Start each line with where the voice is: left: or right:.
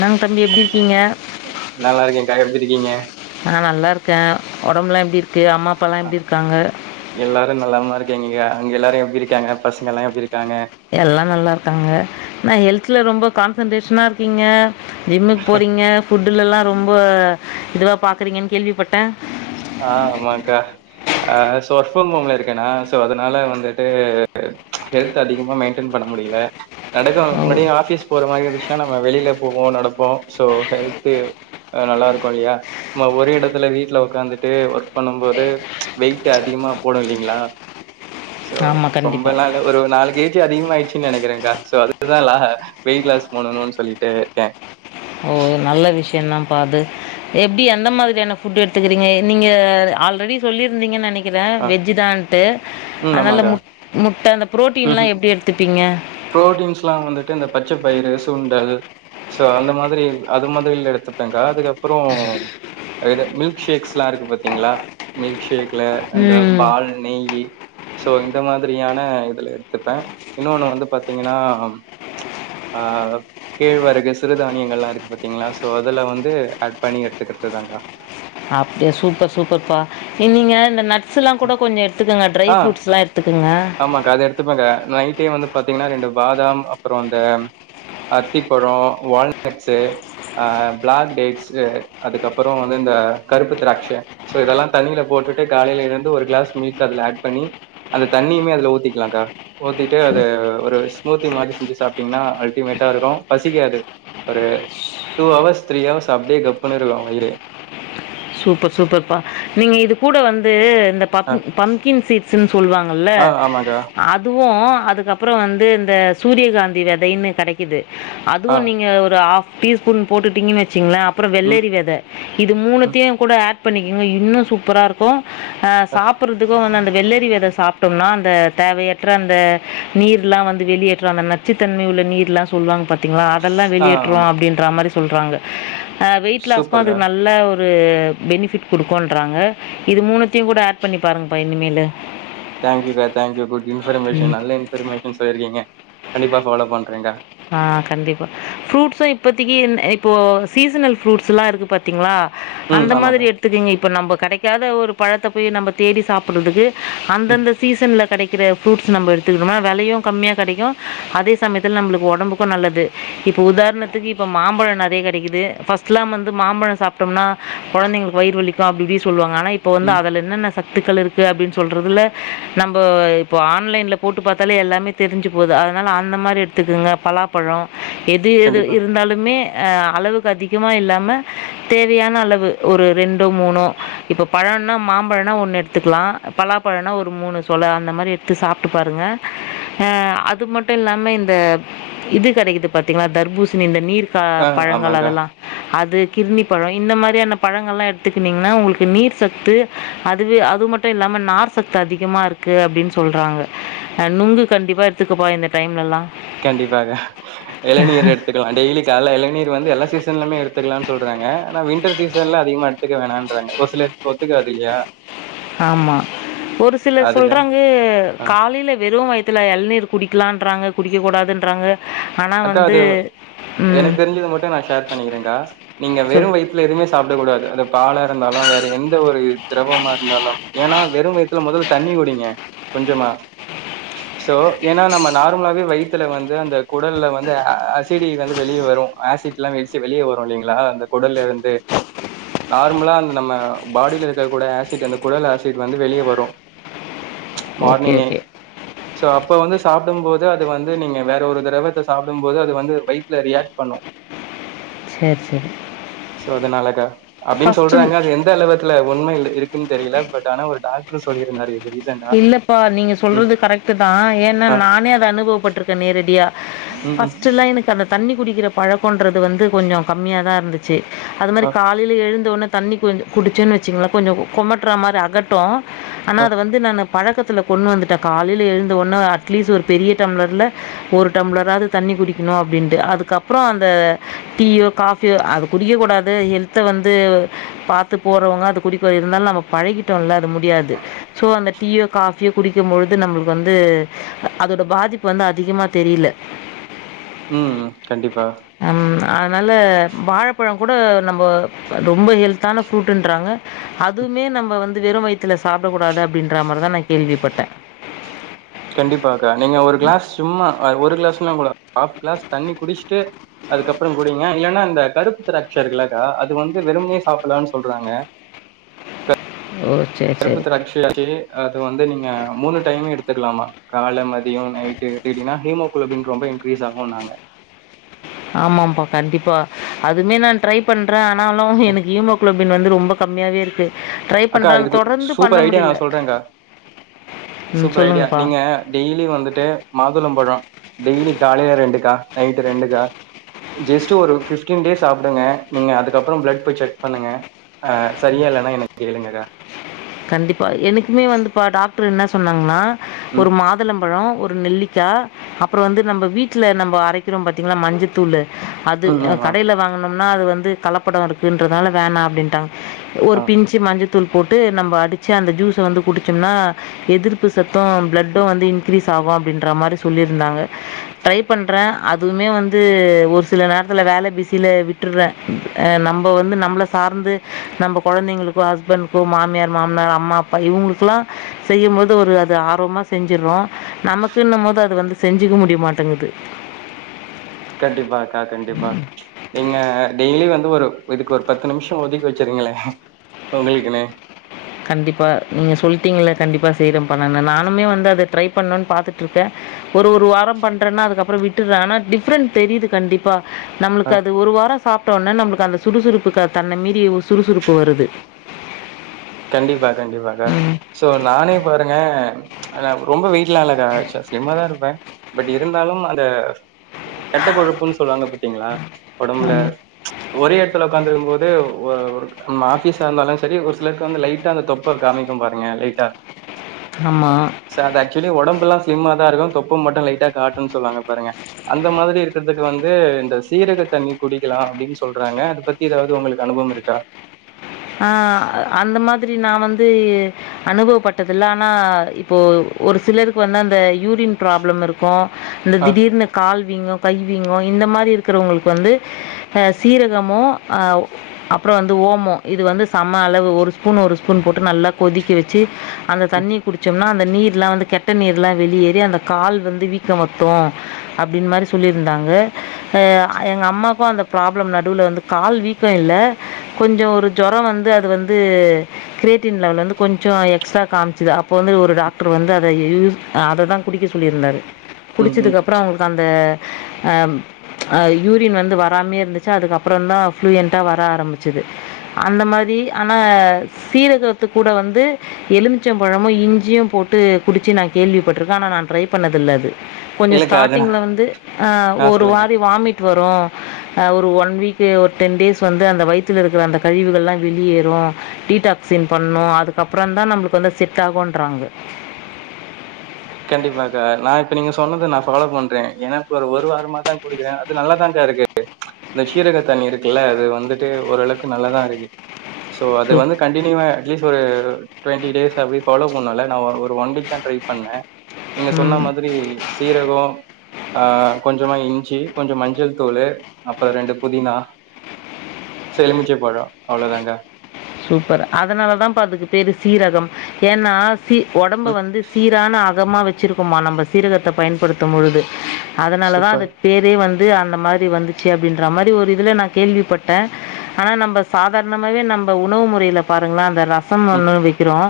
left: நங்க தம்பி எப்படி இருக்கீங்க
right: நல்லா இருக்கேன்க்கா எப்டி இருக்கீங்க?
left: ஆஹ் நல்லா இருக்க ருக்கேன் உடம்புலாம் எப்படி இரு அம்மா அப்பல்லாம் எப்படி இருக்காங்க
right: ங்க எல்லாரும் எப்படி இருக்காங்க பசங்க எல்லாம் எப்ப இருக்கிங்
left: எல்லாம் நல்லா இருக்காங்க நான் ஹெல்தல ரொம்ப கான்சென்ட்ரேஷனாக இருக்கீங்க ஜிம்முக்கு போறீங்க புட் ல எல்லாம் ரொம்ப இதுவா பாக்குறீங்கன்னு கேள்விப்பட்டேன்
right: ஆஹ் ஆமாக்கா ஆஹ் சோ ஒர்க் ஃபிரம் ஹோம்ல இருக்கேனா சோ அதனால வந்துட்டு ஹெல்த் அதிகமா மெயின்டென் பண்ண முடியல நடக்கும்
left: ஓ
right: முன்னா ஆபீஸ் போற மாதிரி இருந்துச்சுன்னா நம்ம வெளியில போவோம் நடப்போம் சோ ஹெல்து நல்லாருக்கும் இல்லையா நம்ம ஒரே இடத்துல வீட்டுல உக்காந்து ஒர்க் பண்ணும் போது வெயிட் அதிகமா போடும் இல்லைங்களா சோ
left: ஆமாம்
right: ரொம்பலாம் இல்ல
left: கண்டிப்பாக
right: நாள் ஒரு நாளைக்கு அதிகமாயடுச்சு நினைக்கிறேன்கா சோ அதுதான் வெயிட் லாஸ் போண்ணணும்னு சொல்லிட்டு இருக்கேன்
left: ஓ நல்ல விஷயம் தான் பாது எப்படி எந்த மாதிரியான புபுட் எடுத்துக்கறீங்க நீங்க ஆல்ரெடி சொல்லியிருந்தீங்க நைக்க க்கிறேன்
right: அ
left: வெஜ்ஜு தான்ட்டு
right: ம்
left: அதனால
right: ஆமாக்கா.
left: மு முட்டை அந்த பு்ரோட்டீன் எலாம் எப்படி எடுத்துப்பீங்க
right: புரோட்டீன்ஸ் எல்லாம் வந்துட்டு இந்த பச்சை பயிறு சுண்டல் சோ அந்த மாதிரி அது மாதிரில எடுத்துப்பேங்க அதுக்கப்புறம் மில்க் ஷேக்ஸ் எல்லாம் இருக்கு பாாரத்தீங்களா மில்க் ஷேக் இந்த
left: ம்
right: பால் நெய்யி சோ இந்த மாதிரியான இதுல எடுத்துப்பேன் இன்னொன்னு வந்து பாத்தீங்கன்னா ஆஹ் கேழ்வருகு சிறுதானியங்கள் எலாம் இருக்கு பாத்தீங்களா சோ அததுல வந்து ஆட் பண்ணி எடுத்துக்கிறது தாங்கா
left: அப்படியா சூப்பர் சூப்பர்ப்பா இ நீங்க இந்த ஸ்லாம் கூட கொஞ்சம் எடுத்துக்கங்க ட்ரை
right: ஆ
left: ஃப்ரூட்ஸ்லாம் எடுத்துக்கங்க
right: ஆமாக்கா. அது எடுத்துப்பேங்க்கா. நைட்டே வந்து பா்த்தீங்கன்னா ரெண்டு பாதாம் அப்புறம் இந்த அத்திப்பழம் வால்நட்ஸு பிளாக்டேட்ஸ் அதுக்கப்புறம் வந்து இந்த கருப்பு திராட்சைோ இதெல்லாம் தண்ணியில போட்டுட்டு காலையையில் எழுந்து ஒரு கிளாஸ் மில்க் அதுல ஆட் பண்ணி அந்த தண்ணியுமே அதுல ஊத்திக்கலாம்க்கா ஊத்திட்டு அது
left: சூ-
right: ஒரு ஸ்மூத்தி மாரி செஞ்சு சாிட்டீங்கன்னா அல்டிமேட்டா இருக்கும் பசிக்காது ஒரு டூ ஹவர்ஸ் த்ரீ ஹவர்ஸ் அப்டியே கப்ன்னு இருக்கும் வயிறு
left: சூப்பர் சூப்பர்ப்பா நீங்க இது கூட வந்து இந்த ப
right: ஆ
left: பம்ப்கின் சீட்ஸ்ன்னு சொல்லுவாங்கல்ல
right: ஆ ஆமாக்கா
left: அதுவும் அதுக்கப்புறம் வந்து இந்த சூரியகாந்தி விதைன்னு கிடைக்கிது
right: ஆ
left: அதுவும் நீங்க ஒரு ஆ டீ ஸ்பூன் போட்டுட்டீங்கனு வச்சுங்களே அப்பறோ
right: ம்
left: வெள்ளரி வெத இது மூணுத்
right: ம்
left: கூட ஆட் பண்ணிக்கங்க இன்னு சூப்பரா இருக்கும் அ சாப்புடறதுக்கு வந்து அந்த வெள்ளரி வித சாப்டம்னா அந்த ஃ த தேவையற்ற அந்த நீருல்லா வந்து வெளியேற்று அந்த நச்சுத்தன்மை உள்ள நீர்லா சொல்லுவாங்க ப ங்களா அதெல்லா
right: ஆ
left: வெளியேற்றுவுறோ
right: ஆமாம்
left: அப்டின்ற மாரி சொல்றாங்க அ வெயிட் லாஸ்கு
right: சூப்பர்க்கா
left: அதுக்கு நல்ல ஒரு ஒரு பெனிஃபிட் கொடுக்கோன்றாங்க இது மூணத்தையு கூட ஆட் பண்ணி பாருங்க பா இனிமேலு
right: தேங்க்யூகா தேங்க்யூ குட் இன்ஃபர்மேஷன் நல்ல இன்ஃபர்மேஷன் சொல்லிருக்கீங்க கண்டிப்பா ஃபாலோ பண்றேங்க
left: ஆ கண்டிப்பா ஃப்ரூட்ஸும் இப்பத்தக்கி இந் இப்போ சீசனல் ஃப்ரூட்ஸ் எல்லா இருக்கு பாத்தீங்ளா
right: ம்
left: அந்த மாதிரி
right: ஆமாக்கா
left: எடுத்துக்கிவீங்க இப்ப நம்ப கெடக்காத ஒரு பழத்த போய் நம்ம தேடி சாப்புறதுக்கு
right: ம்
left: அந்தந்த சீசன்ல கெடக்கிற ஃப்ரூட்ஸ் நம்ம எடுத்துக்கிட்டோம்ன வெலையு கம்மியா கெடைக்கு அதே சமயத்தில் நம்மளுக் ஒடம்புக்கும் நல்லது இப்ப உதாரணத்துக்கு இப்ப மாம்பழம் நெறைய கெடைக்குது ஃபஸ்ட்லாம் வந்து மாம்பழம் சாப்டம்னா கொழந்தைங்களுக்கு வயிறு வலிக்கு அப்டி இப்டி சொல்லுவாங்க ஆனா இப்போ வந்து
right: ம்
left: அதுல என்னென்ன சத்துக்கள் இருக்கு அப்டின்னு சொல்றதுல நம்ம இப்ப ஆன்லைன்ல போட்டு பாத்தாலே எல்லாமே தெரிஞ்சு போது அதனால அந்த மாறி எடுத்துக்கங்க பலாப்பழோ எது எது
right: கண்டிப்பாக
left: இருந்தாலுமே அ அளவுக்கு அதிகமா இல்லாம தேவையான அளவு ஒரு ரெண்டோ மூணோ இப்போ பழன்னா மாம்பழன்னா ஒன்னு எடுத்துக்கலா பலாப்பழனா ஒரு மூணு சொல அந்த மாறி எடுத்து சாப்ட்டு பாருங்க ஆ அது மட்டும் இல்லாம இந்த இது கெடைக்குது பாத்தீங்கலா தர்பூசணி இந்த நீர் ப
right: ஆ
left: பழங்கள்
right: ஆமாங்க்கா
left: அதெல்லா அது கிர்ணி பழோ இந்த மாதிரியான பழங்கள்லா எடுத்துக்கினிங்ன்னா உங்களுக்கு நீர் சத்து அதுவே அது மட்டும் இல்லாம நார் சத்து அதிகமாக இருக்கு அப்டின்னு சொல்கிறாங்க நுங்கு கண்டிப்பா எடுத்துக்கப்பா இந்த டைம்லல்லா
right: கண்டிப்பாக எளநீர் எடுத்துக்கலா டெய்லி காலில எளநீர் வந்து எல்லா சீசன்லமே எடுத்துக்கலான்னு சொல்றாங்க ஆனா வின்டர் சீசன்ல அதிகமா எடுத்துக்க வேணான்றாங்க ஒரு சிலர்க்கு ஒத்துக்காதுல்லையா
left: ஆமா ஒரு சிலர் சொல்றாங்க
right: அ.
left: காலையில வெறும் வயத்துல எளநீர் குடி க்கலான்றாங்க குடிக்க கூடாதுன்றாங்க ஆனா
right: அக்கா
left: வந்து
right: அது
left: ம்.
right: எனக்கு தெரிஞ்சது மட்டும் நா ஷேர் பண்ணிக்கிரேங்கா நீங்க
left: சொல்
right: வெறும் வயித்துல எதுமே சாப்டக்கூடாது அந்த பாலா இருந்தாலு வேற எந்த ஒரு திரவமா இருந்தாலும் ஏன்னா வெறும் வயித்துல மொதல்ல தண்ணி குடிங்க கொஞ்சமா சோ ஏன்னா நம்ம நார்மலாவே வயித்துல வந்து அந்த குடல்ல வந்து அ அசிடி வந்து வெளிய வரும் ஆசிட்ல்லாம் வெடிச்சு வெளிய வரு இல்லைங்களா அந்த குடல்ல இருந்து நார்மலா அந்த நம்ம ஃபாடியில இருக்க கூட ஆசிட் அந்த குடல் ஆசிட் வந்து வெளிய வரு
left: ஓகே,
right: மார்னிங்கே
left: ஓகே.
right: சோ அப் இப்ப வந்து சாப்டும் போது அது வந்து நீங்க வேற ஒரு திரவத்த சாப்டும் போது அது வந்து வயித்துல ரியாக்ட் பண்ணும்
left: சரி, சரி.
right: சோ அதனாலக்கா அப்டின்னு
left: ஃபர்ஸ்ட்டு
right: சொல்றாங்க அது எந்த அளவத்துல உண்மை இல் இருக்குன்னு தெரியல பட் ஆனா ஒரு டாக் சொல்லிருந்தாரு
left: இல்லப்பா நீங்க சொல்றது கரெக்ட்டுதா ஏனா
right: ஆ
left: நானே அத அனுபவப்பட்ருக்க நேரடியா
right: ம் ம்
left: ஃபஸ்ட் எல்லா எனக்கு அந்த தண்ணி குடிக்கிற பழக்கன்றது வந்து கொஞ்ச கம்மியாதா இருந்துச்சு அது
right: ஆ
left: மாரி காலைல எழுந் தோனே தண்ணி கொஞ்ச குடிச்சேனு வச்சுக்ங்ளே கொஞ்ச கொமட்ற மாரி அகட்டு ஆனா
right: ஆ
left: அது வந் து நானு பழக்கத்துல கொண்டு வந்துட்டே காலைல எழுந்த ஒண்ண அட்லீஸ்ட் ஒரு பெரிய டம்ளர்ல ஒரு டம்ளராது தண்ணி குடிக்கணு அப்டின்ட்டு அதுக்கப்ற அந்த டீயோ காஃபியோ அது குடிக்க கூடாது ஹெல்த்த வந்து பாத்து போறவங்க அது குடிக்க இருந்தாலு நம்ம பழகிட்டோல்ல அது முடியாது ஸோ அந்த டீயோ காஃபியோ குடிக்கும் பொழுது நம்ளுக்கு வந்து அதோட பாதிப்பு வந்து அதிகமாக தெரில்ல
right: ம் கண்டிப்பா
left: ல வாழப்பழ கூட நம்ப ரொம்ப ஹெல்தான ஃப்ரூட்ண்றாங்க அதுமே நம்ம வந்து வெறு வயித்துல சாப்டக்கூ டாது அப்டின்ற மாரிதா நா கேள்விப்பட்டே.
right: கண்டிப்பாக்கா, நீங்க ஒரு க்ளாஸ் சும்மா ஒரு க்ளாஸ் சிங்னா கூட ஆஃப் க்ளாஸ் தண்ணி குடிச்சுட்டு அதுக்கப்பறோ குடிங்க, இல்லன்னா இந்த கருப்பு திராட்ச இருக்குல்லக்கா அது வந்து வெறுமனே சாப்புட்லாம்னு சொல்றாங்க க
left: ஓ சரி
right: கருப்பு
left: சரி
right: திராட்சையாக்கி அது வந்து நீங்க மூணு டைம் எடுத்துக்கலாமா கால மதியம் நைட்டு எடுத்துகிட்டிங்னா ஹீமோகுளோபின் ரொம்ப இன்க்ரீஸ் ஆகுன்னாங்க
left: ஆமாப்பா, கண்டிப்பா அதுமே நா ட்ரை பண்ற ஆனாலு எனக்கு ஹீமோகுளோ பின் வந்து ரொம்ப கம்மியாவே இருக்கு ட்ரை
right: அக்கா,
left: பண்றேன்.
right: இதுக்கு
left: தொடர்ந்து பண்ண
right: சூப்பர் ஐடியா நா
left: முடியல.
right: சொல்றேக்கா,
left: ம்
right: சூப்பர் ஐடியா,
left: சொல்லுங்கப்பா.
right: நீங்க டெய்லி வந்துட்டு மாதுளம்பழ டெய்லி காலைல ரெண்டுக்கா, நைட் ரெண்டுக்கா ஜெஸ்ட் ஒரு பிப்டீன் டேஸ் சப்டுங்க நீங்க அதுக்கப்பறோ பிளட் போய் செக் பண்ணுங்க அ சரியா இல்லைனா என்ன கேளுங்கக்கா
left: கண்டிப்பா, எனக்குமே வந்துப்பா டாக்டர் என்ன சொன்னாங்கனா
right: ம்,
left: ஒரு மாதுளம்பழோ, ஒ ரு நெல்லிக்கா அப்பறோ வந்து நம்ப வீட்ல நம்ப அரைக்கிறோ பாத்தீங்களா மஞ்சத்தூளு அது
right: ம்.
left: அ
right: ஆமா.
left: கடைல வாங்கனு னா அது வந்து கலப்படோ இருக்குன்றதால வேணா அப்டின்ட்டாங்க ஒரு
right: ஆ
left: பிஞ்ச் மஞ்ச தூள் போட்டு நம்ப அடிச்சி அந்த ஜுஸ்ஸ வந்து குடிச்சோம்னா எதிர்ப்பு சத்தும் பிளட்டும் வந்து இங்க்ரீஸ் ஆகு அப்டின்றமாரி சொல்லிருந்தாங்க, டிரை பண்ற அதுமே வந்து ஒரு சில நேரத்துல வேல பிசில விட்டுட்ற அ நம்ப வந்து நம்பள சார்ந்து நம்ப கொழந்தைங்களு, ஹஸ்பண்ட், மாமியார் மாமனார், அம்மா, அப்பா இவங்களுக்குல்லா செய்யும்போது ஒரு அது ஆர்வமா செஞ்சிட்றோ நமக்குன்னும்போது அது வந்து செஞ்சுக்க முடிய மாட்டேங்குது
right: கண்டிப்பா அக்கா, கண்டிப்பா நீங்க டெய்லி வந் து ஒரு இதுக்கு ஒரு பத்து நிமிஷோ ஒதுக்கி வச்சிருங்களே, உங்களுக்குன்னு
left: கண்டிப்பா நீங்க சொல்ட்டீங்கல கண்டிப்பா செய்ற பா நானமே வந்து அத ட்ரை பண்ணும்ன்னனு பாத்துட்டு இருக்கேன் ஒரு ஒரு வாரம் பண்றேன்னா அதுக்கப்புறம் விட்டுறேன் ஆனா டிஃப்ரெண்ட் தெரியுது கண்டிப்பா
right: அ.
left: நம்மளுக்கு அது ஒரு வாரம் சாப்ட்ட உடனே நம்மளுக்கு அந்த சுறுசுறுப்புக்கு தன்மே மீறி சுறுசுறுப்பு வருது
right: கண்டிப்பா கண்டிப்பாக்க
left: ம்.
right: சோ நானே பாருங்க ஆ ரொம்ப வெயிட்ல இல்லகா ஸ்லிம்மாாதான் இருப்பேன் பட் இருந்தாலும் அந்த கெட்டக்கொழப்புன்னு சொல்லுவாங்க பத்தீங்களா உடம்புல
left: ஆம்.
right: ஒரே எடத்துல உட்காந்துருக்கும் போது ஓ ஓ நம்ம ஆபிஸ்ஸா இருந்தாலும் செரி ஒரு சிலருக்கு வந்து லைட்டா அந்த தொப்பை காமிக்கும் பாருங்க லைட்டா
left: ஆமா.
right: ச அ ஆக்சுவலி உடம்பு எல்லாம் ஸ்லிம்மா தான் இருக்கும் தொப்ப மட்டும் லைட்டா காட்டும்ன்னு சொல்லுவாங்க பாருங்க அந்த மாதிரி இருக்கிறதுக்கு வந்து இந்த சீரக தண்ணி குடிக்கலாம் அப்படின்னு சொல்றாங்க அதை பத்தி ஏதாவது உங்களுக்கு அனுபவம் இருக்கா
left: ஆ அந்த மாதிரி நான் வந்து அனுபவப்பட்டதில்ல ஆனா இப்போ ஒரு சிலருக்கு வந்து அந்த யூரின் ப்ராப்ளம் இருக்கும் இந்த
right: ஆ
left: திடீர்னு கால்வீங்க கைவீங்கும் இந்த மாதிரி இருக்கிறவங்களுக்கு வந்து சீரகமும் அப்புறம் வந்து ஓமம் இது வந்து செம்ம அளவு ஒரு ஸ்பூன் ஒரு ஸ்பூன் போட்டு நல்லா கொதிக்க வெச்சு அந்த தண்ணி குடிச்சோம்னா அந்த நீர்ல வந்து கெட்ட நீர் எல்லாம் வெளியேறி அந்த கால் வந்து வீக்க வத்தும் அப்படினு மாரி சொல்லிருந்தாங்க எ எங்க அம்மாக்கும் அந்த ப்ராப்ளம் நடுவுல வந்து கால் வீக்கம் இல்ல கொஞ்சம் ஒரு ஜுரம் வந்து அது வந்து கிரியேட்டின் லெவல வந்து கொஞ்சம் எக்ஸ்ட்ரா காமிச்சிது அப்போது வந்து ஒரு டாக்டர் வந்து அத யூஸ் அத தான் குடிக்க சொல்லியிருந்தாரு
right: ம் ம் ம்.
left: குடிச்சதுக்க அப்புறம் அவங்களுக்கு அந்த ஆ ஆ யூரின் வந்து வராமே இருந்துச்சா அதுக்கப்புறம தான் ப்ளூயண்டா வர ஆரம்பிச்சுது அந்த மாரி ஆனால் சீரகத்துக்க கூட வந்து எலுமிச்ச பழமும் இஞ்சியும் போட்டு குடிச்சி நான் கேள்விப்பட்ருக்கேன் ஆனா நான் ட்ரை பண்ணதில்ல அது கொஞ்சம்
right: இல்லக்கா அது நா
left: ஸ்டார்ட்டிங்ல வந்து ஆ ஒரு வாரி வாமிட் வரும் ஒரு ஒன் வீக் ஒரு டென் டேஸ் வந்து அந்த வயித்துல இருக்கிற அந்த கழிவுகள்லாம் வெளியேறும் டீடாக்சின் பண்ணும் அதுக்கப்புறம் தான் நம்மளுக்கு வந்து செட் ஆகன்றறாங்க
right: கண்டிப்பாக்கா நான் இப்ப நீங்க சொன்னது நான் ஃபாலோ பண்றேன் ஏன்னா இப்ப ஒரு வாரமாதான் குடிக்கிறேன் அது நல்லாதானக்கா இருக்கு இந்த சீரக தண்ணி இருக்குல்ல அது வந்துட்டு ஓரளவுக்கு நல்லதான் இருக்கு சோ அது
left: சூப்
right: வந்து கண்டனியூவா அட்லீஸ்ட் ஒரு டுவெண்டி டேஸ் அப்டி ஃபாலோ பண்ண நான் ஒரு ஒன் வீக தான் ட்ரை பண்ணேன் நீங்க சொன்ன
left: ம்
right: மாதிரி சீரகம் ஆ கொஞ்சமா இஞ்சி கொஞ்சம் மஞ்சள் தூள் அப்புறம் ரெண்டு புதினா எழுமிச்சேம் பழம் அவ்வளவுதாங்க
left: சூப்பர் அதனாலதான் பாத்துக்கு பேரு சீரகம் ஏன்னா சி உடம்ப
right: ம்
left: வந்து சீரான அகமா வச்ச வச்சிருக்குமா நம்ம சீரகத்த பயன்படுத்தும் பொழுது அதனால தான்
right: சூப்பர்.
left: அதுக்கு பேரே வந்து அந்த மாதிரி வந்துச்சு அப்படின்ற மாதிரி ஒரு இதுல நான் கேள்விப்பட்டேன் ஆனா நம்ம சாதாரணமாவே நம்ம வந் உணவு முறையில பாருங்கள அந்த ரசம்
right: ம்
left: ஒண்ண வைக்கிறோம்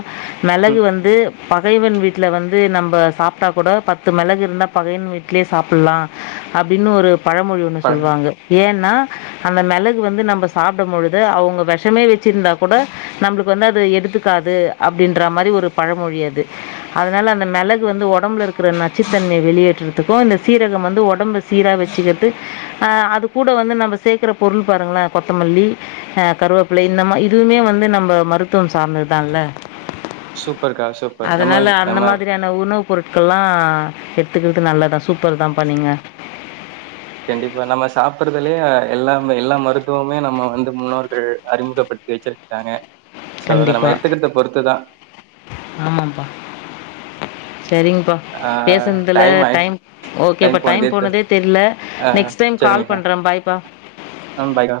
left: மிளகு
right: ம்
left: வந்து பகைவன் வீட்ல வந்து நம்ம சாப்ட்டா கூட பத்து மிளகு இருந்தா பகையவன் வீட்லயே சாப்பிடலாம் அப்படின்னு ஒரு பழமொழி ஒன்னு
right: பழம்.
left: சொல்லுவாங்க ஏன் அந்த மிளகு வந்து நம்ம சாப்பிடும் பொழுது அவங்க விஷமே வெச் ந்தா கூட நம்ளுக்கு வந்துது எடுத்துக்காது அப்படின்ற மாரி ஒரு பழமொழி அது அதனால அந்த மிளகு வந்து உடம்புல இருக்கிற நச்சுத்தன்மைய வெளியேற்றறதுக்கும் இந்த சீரகம் வந்து உடம்ப சீர வச்சிட்டு அது கூட வந்து ந சேர்க பொருள் பாருங்கள கொத்தல்லி கருவேப்பிலை நம்ம இதுவுமே வந்து நம்ம மருத்துவம் சார்ந்ததுதான்ல்ல
right: சூப்பர்க்கா சூப்பர். நம்ம
left: அதனால அந்த
right: நம்ம
left: மாதிரியான உணவு பொருட்கள் எல்லாம் எடுத்துக்கெடுத்து நல்லதா சூப்பர் தான் பா நீங்க
right: கண்டிப்பா நம்ம சாப்பிடுறதுலயே எல்லாம எல்லா மருத்துவமே நம்ம வந்து முன்னோர்கள் அறிமுகப்படுத்தி வச்சிருக்காங்க சோ, அத நம்ம
left: கண்டிப்பா
right: எடுத்துக்கிறத பொறுத்து தான்.
left: ஆமாப்பா செரிங்க
right: ஆ
left: பேசதுல டைம் ஓகேப்ப டைம் போனதே தெரியல நெக்ஸ்ட் டைம் கால் பண்ற பாய் பா
right: ஆ பாய் க